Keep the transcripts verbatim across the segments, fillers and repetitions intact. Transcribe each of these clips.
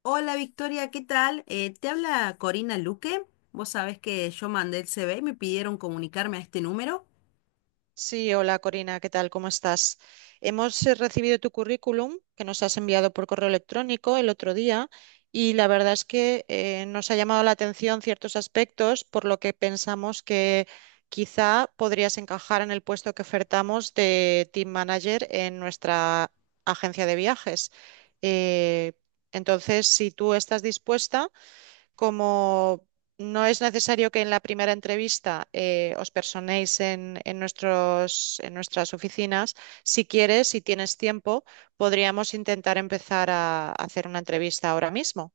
Hola Victoria, ¿qué tal? Eh, te habla Corina Luque. Vos sabés que yo mandé el C V y me pidieron comunicarme a este número. Sí, hola Corina, ¿qué tal? ¿Cómo estás? Hemos eh, recibido tu currículum que nos has enviado por correo electrónico el otro día y la verdad es que eh, nos ha llamado la atención ciertos aspectos por lo que pensamos que quizá podrías encajar en el puesto que ofertamos de Team Manager en nuestra agencia de viajes. Eh, entonces, si tú estás dispuesta... Como no es necesario que en la primera entrevista eh, os personéis en, en nuestros, en nuestras oficinas, si quieres, si tienes tiempo, podríamos intentar empezar a hacer una entrevista ahora mismo.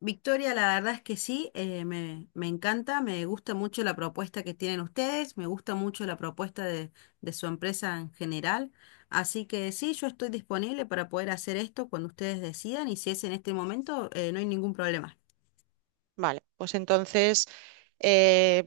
Victoria, la verdad es que sí, eh, me, me encanta, me gusta mucho la propuesta que tienen ustedes, me gusta mucho la propuesta de, de su empresa en general. Así que sí, yo estoy disponible para poder hacer esto cuando ustedes decidan y si es en este momento, eh, no hay ningún problema. Vale, pues entonces, eh,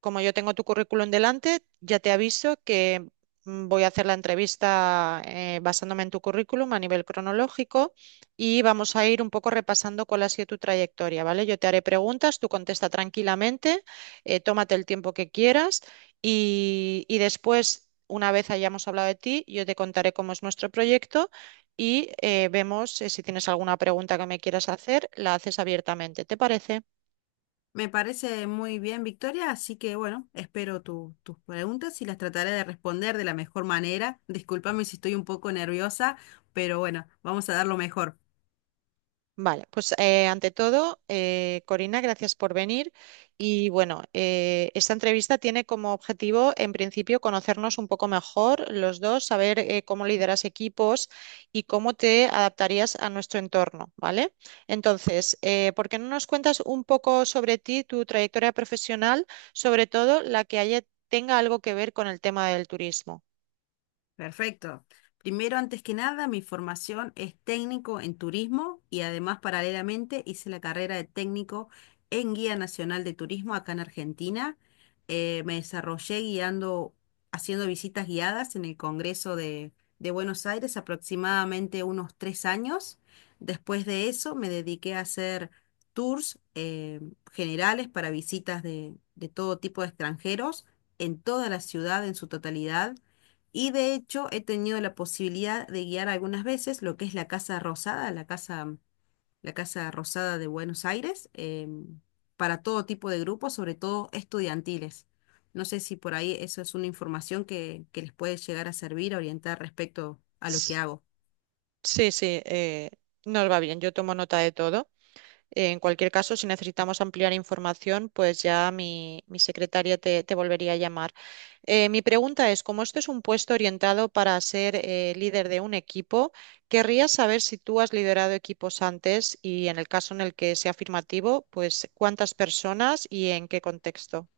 como yo tengo tu currículum delante, ya te aviso que mm, voy a hacer la entrevista eh, basándome en tu currículum a nivel cronológico y vamos a ir un poco repasando cuál ha sido tu trayectoria, ¿vale? Yo te haré preguntas, tú contesta tranquilamente, eh, tómate el tiempo que quieras y, y después, una vez hayamos hablado de ti, yo te contaré cómo es nuestro proyecto. Y eh, vemos eh, si tienes alguna pregunta que me quieras hacer, la haces abiertamente. ¿Te parece? Me parece muy bien, Victoria, así que bueno, espero tu- tus preguntas y las trataré de responder de la mejor manera. Discúlpame si estoy un poco nerviosa, pero bueno, vamos a dar lo mejor. Vale, pues eh, ante todo, eh, Corina, gracias por venir. Y bueno, eh, esta entrevista tiene como objetivo, en principio, conocernos un poco mejor los dos, saber eh, cómo lideras equipos y cómo te adaptarías a nuestro entorno, ¿vale? Entonces, eh, ¿por qué no nos cuentas un poco sobre ti, tu trayectoria profesional, sobre todo la que haya, tenga algo que ver con el tema del turismo? Perfecto. Primero, antes que nada, mi formación es técnico en turismo y además paralelamente hice la carrera de técnico en Guía Nacional de Turismo acá en Argentina. Eh, me desarrollé guiando, haciendo visitas guiadas en el Congreso de, de Buenos Aires aproximadamente unos tres años. Después de eso me dediqué a hacer tours eh, generales para visitas de de todo tipo de extranjeros en toda la ciudad en su totalidad y de hecho he tenido la posibilidad de guiar algunas veces lo que es la Casa Rosada, la Casa, la Casa Rosada de Buenos Aires, em, para todo tipo de grupos, sobre todo estudiantiles. No sé si por ahí eso es una información que, que les puede llegar a servir, a orientar respecto a lo que S- hago. Sí, sí, eh, nos va bien, yo tomo nota de todo. Eh, en cualquier caso, si necesitamos ampliar información, pues ya mi, mi secretaria te, te volvería a llamar. Eh, mi pregunta es, como esto es un puesto orientado para ser eh, líder de un equipo, querría saber si tú has liderado equipos antes y en el caso en el que sea afirmativo, pues cuántas personas y en qué contexto.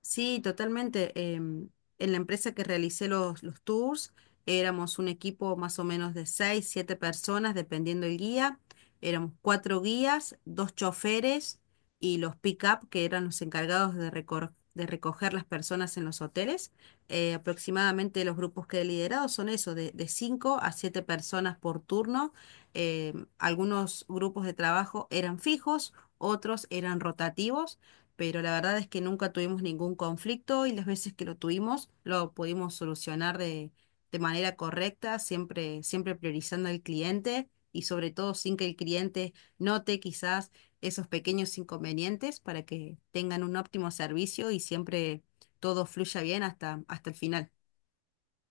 Sí, totalmente. Em, en la empresa que realicé los, los tours, éramos un equipo más o menos de seis, siete personas, dependiendo el guía. Éramos cuatro guías, dos choferes y los pick-up, que eran los encargados de, recor- de recoger las personas en los hoteles. Eh, aproximadamente los grupos que he liderado son eso, de, de cinco a siete personas por turno. Em, algunos grupos de trabajo eran fijos, otros eran rotativos, pero la verdad es que nunca tuvimos ningún conflicto y las veces que lo tuvimos lo pudimos solucionar de, de manera correcta, siempre, siempre priorizando al cliente y sobre todo sin que el cliente note quizás esos pequeños inconvenientes para que tengan un óptimo servicio y siempre todo fluya bien hasta, hasta el final.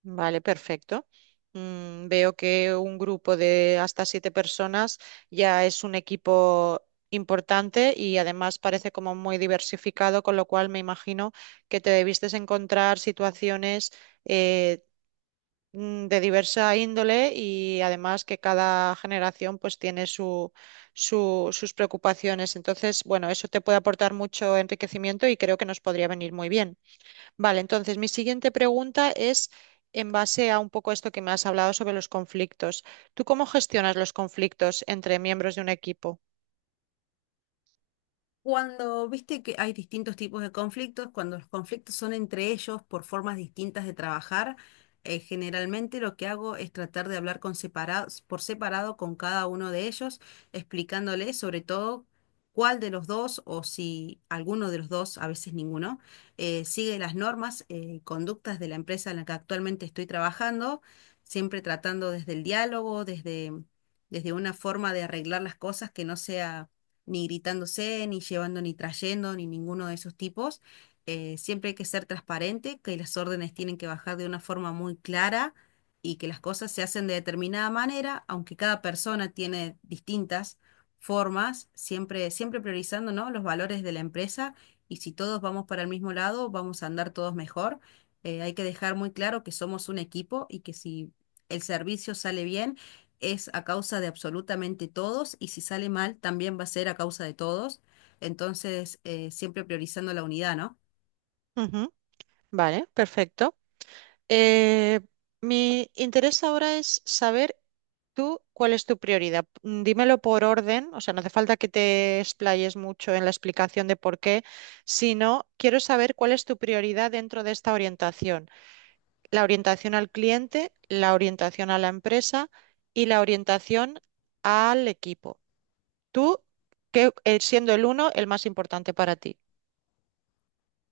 Vale, perfecto. Mm, veo que un grupo de hasta siete personas ya es un equipo importante y además parece como muy diversificado, con lo cual me imagino que te debiste encontrar situaciones eh, mm, de diversa índole y además que cada generación pues tiene su, su- sus preocupaciones. Entonces, bueno, eso te puede aportar mucho enriquecimiento y creo que nos podría venir muy bien. Vale, entonces mi siguiente pregunta es en base a un poco esto que me has hablado sobre los conflictos. ¿Tú cómo gestionas los conflictos entre miembros de un equipo? Cuando viste que hay distintos tipos de conflictos, cuando los conflictos son entre ellos por formas distintas de trabajar, eh, generalmente lo que hago es tratar de hablar con separados, por separado con cada uno de ellos, explicándoles sobre todo cuál de los dos o si alguno de los dos, a veces ninguno, eh, sigue las normas eh, y conductas de la empresa en la que actualmente estoy trabajando, siempre tratando desde el diálogo, desde, desde una forma de arreglar las cosas que no sea ni gritándose, ni llevando, ni trayendo, ni ninguno de esos tipos. Eh, siempre hay que ser transparente, que las órdenes tienen que bajar de una forma muy clara y que las cosas se hacen de determinada manera, aunque cada persona tiene distintas formas, siempre, siempre priorizando, ¿no?, los valores de la empresa, y si todos vamos para el mismo lado, vamos a andar todos mejor. Eh, hay que dejar muy claro que somos un equipo y que si el servicio sale bien, es a causa de absolutamente todos y si sale mal también va a ser a causa de todos. Entonces, eh, siempre priorizando la unidad, ¿no? Ujú, vale, perfecto. Eh, mi interés ahora es saber tú cuál es tu prioridad. Mm, Dímelo por orden, o sea, no hace falta que te explayes mucho en la explicación de por qué, sino quiero saber cuál es tu prioridad dentro de esta orientación. La orientación al cliente, la orientación a la empresa y la orientación al equipo. Tú, que eh, siendo el uno, el más importante para ti.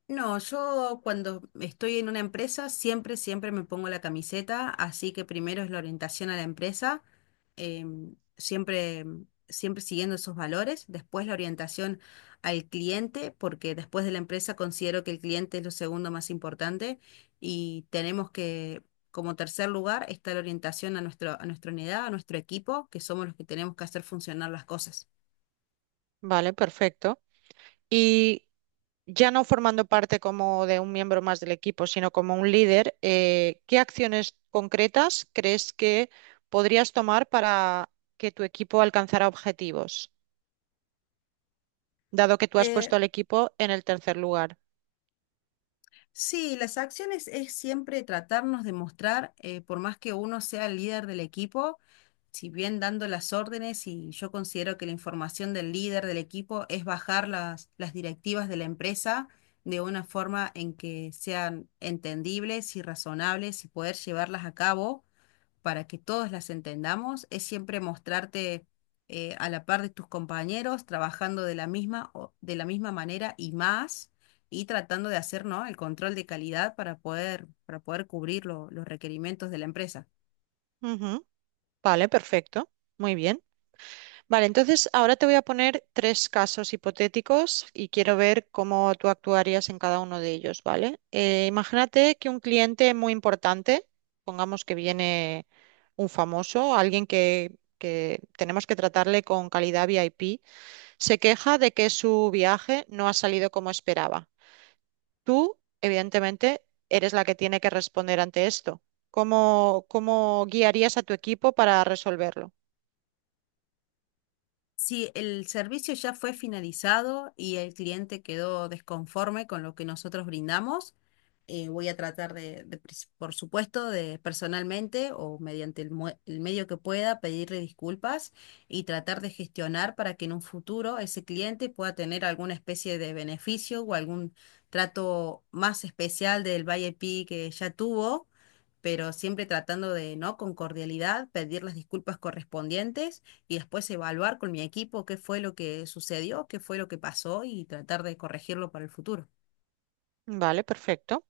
No, yo cuando estoy en una empresa siempre, siempre me pongo la camiseta, así que primero es la orientación a la empresa, em, siempre, siempre siguiendo esos valores, después la orientación al cliente, porque después de la empresa considero que el cliente es lo segundo más importante y tenemos que, como tercer lugar, está la orientación a nuestro, a nuestra unidad, a nuestro equipo, que somos los que tenemos que hacer funcionar las cosas. Vale, perfecto. Y ya no formando parte como de un miembro más del equipo, sino como un líder, eh, ¿qué acciones concretas crees que podrías tomar para que tu equipo alcanzara objetivos, dado que tú has Eh, puesto al equipo en el tercer lugar? Sí, las acciones es siempre tratarnos de mostrar, eh, por más que uno sea el líder del equipo, si bien dando las órdenes, y yo considero que la información del líder del equipo es bajar las, las directivas de la empresa de una forma en que sean entendibles y razonables y poder llevarlas a cabo para que todas las entendamos, es siempre mostrarte eh, a la par de tus compañeros, trabajando de la misma, o- de la misma manera y más, y tratando de hacer, ¿no?, el control de calidad para poder, para poder cubrir lo- los requerimientos de la empresa. Ujú, vale, perfecto. Muy bien. Vale, entonces ahora te voy a poner tres casos hipotéticos y quiero ver cómo tú actuarías en cada uno de ellos, ¿vale? Eh, imagínate que un cliente muy importante, pongamos que viene un famoso, alguien que, que tenemos que tratarle con calidad V I P, se queja de que su viaje no ha salido como esperaba. Tú, evidentemente, eres la que tiene que responder ante esto. ¿Cómo, cómo guiarías a tu equipo para resolverlo? Sí, el servicio ya fue finalizado y el cliente quedó desconforme con lo que nosotros brindamos. Eh, voy a tratar de, de pres- por supuesto, de personalmente o mediante el, mue- el medio que pueda pedirle disculpas y tratar de gestionar para que en un futuro ese cliente pueda tener alguna especie de beneficio o algún trato más especial del V I P que ya tuvo, pero siempre tratando de, ¿no? Con cordialidad, pedir las disculpas correspondientes y después evaluar con mi equipo qué fue lo que sucedió, qué fue lo que pasó y tratar de corregirlo para el futuro. Vale, perfecto.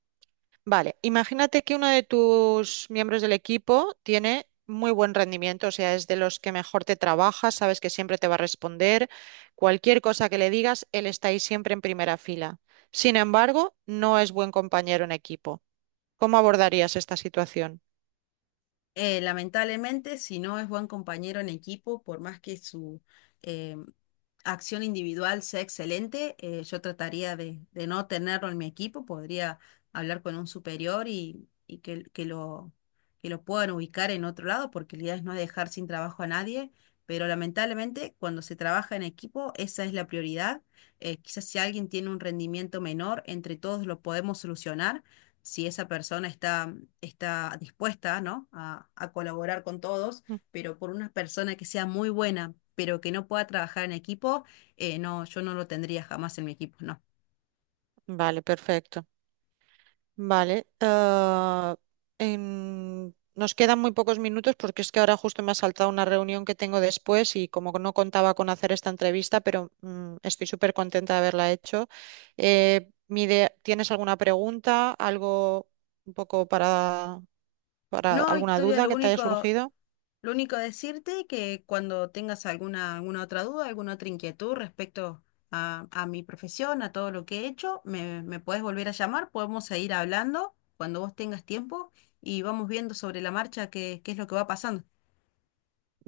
Vale, imagínate que uno de tus miembros del equipo tiene muy buen rendimiento, o sea, es de los que mejor te trabaja, sabes que siempre te va a responder, cualquier cosa que le digas, él está ahí siempre en primera fila. Sin embargo, no es buen compañero en equipo. ¿Cómo abordarías esta situación? Eh, lamentablemente, si no es buen compañero en equipo, por más que su eh, acción individual sea excelente, eh, yo trataría de, de no tenerlo en mi equipo. Podría hablar con un superior y, y que, que lo, que lo puedan ubicar en otro lado, porque la idea es no dejar sin trabajo a nadie. Pero lamentablemente, cuando se trabaja en equipo, esa es la prioridad. Eh, quizás si alguien tiene un rendimiento menor, entre todos lo podemos solucionar si esa persona está, está dispuesta, ¿no?, a, a colaborar con todos, Mm, pero por una persona que sea muy buena, pero que no pueda trabajar en equipo, eh, no, yo no lo tendría jamás en mi equipo, no. vale, perfecto. Vale. ah, en- Nos quedan muy pocos minutos porque es que ahora justo me ha saltado una reunión que tengo después y como no contaba con hacer esta entrevista, pero mm, estoy súper contenta de haberla hecho. Eh, mi idea- ¿tienes alguna pregunta, algo un poco para, para No, alguna Victoria, duda lo que te haya único, surgido? lo único decirte que cuando tengas alguna, alguna otra duda, alguna otra inquietud respecto a, a mi profesión, a todo lo que he hecho, me, me podés volver a llamar, podemos seguir hablando cuando vos tengas tiempo y vamos viendo sobre la marcha qué, qué es lo que va pasando.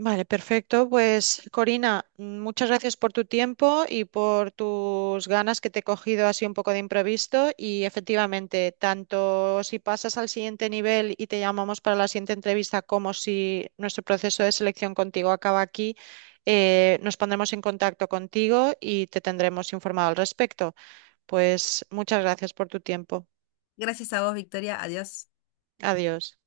Vale, perfecto. Pues Corina, mm, muchas gracias por tu tiempo y por tus ganas que te he cogido así un poco de imprevisto. Y efectivamente, tanto si pasas al siguiente nivel y te llamamos para la siguiente entrevista, como si nuestro proceso de selección contigo acaba aquí, eh, nos pondremos en contacto contigo y te tendremos informado al respecto. Pues muchas gracias por tu tiempo. Gracias a vos, Victoria. Adiós. Adiós.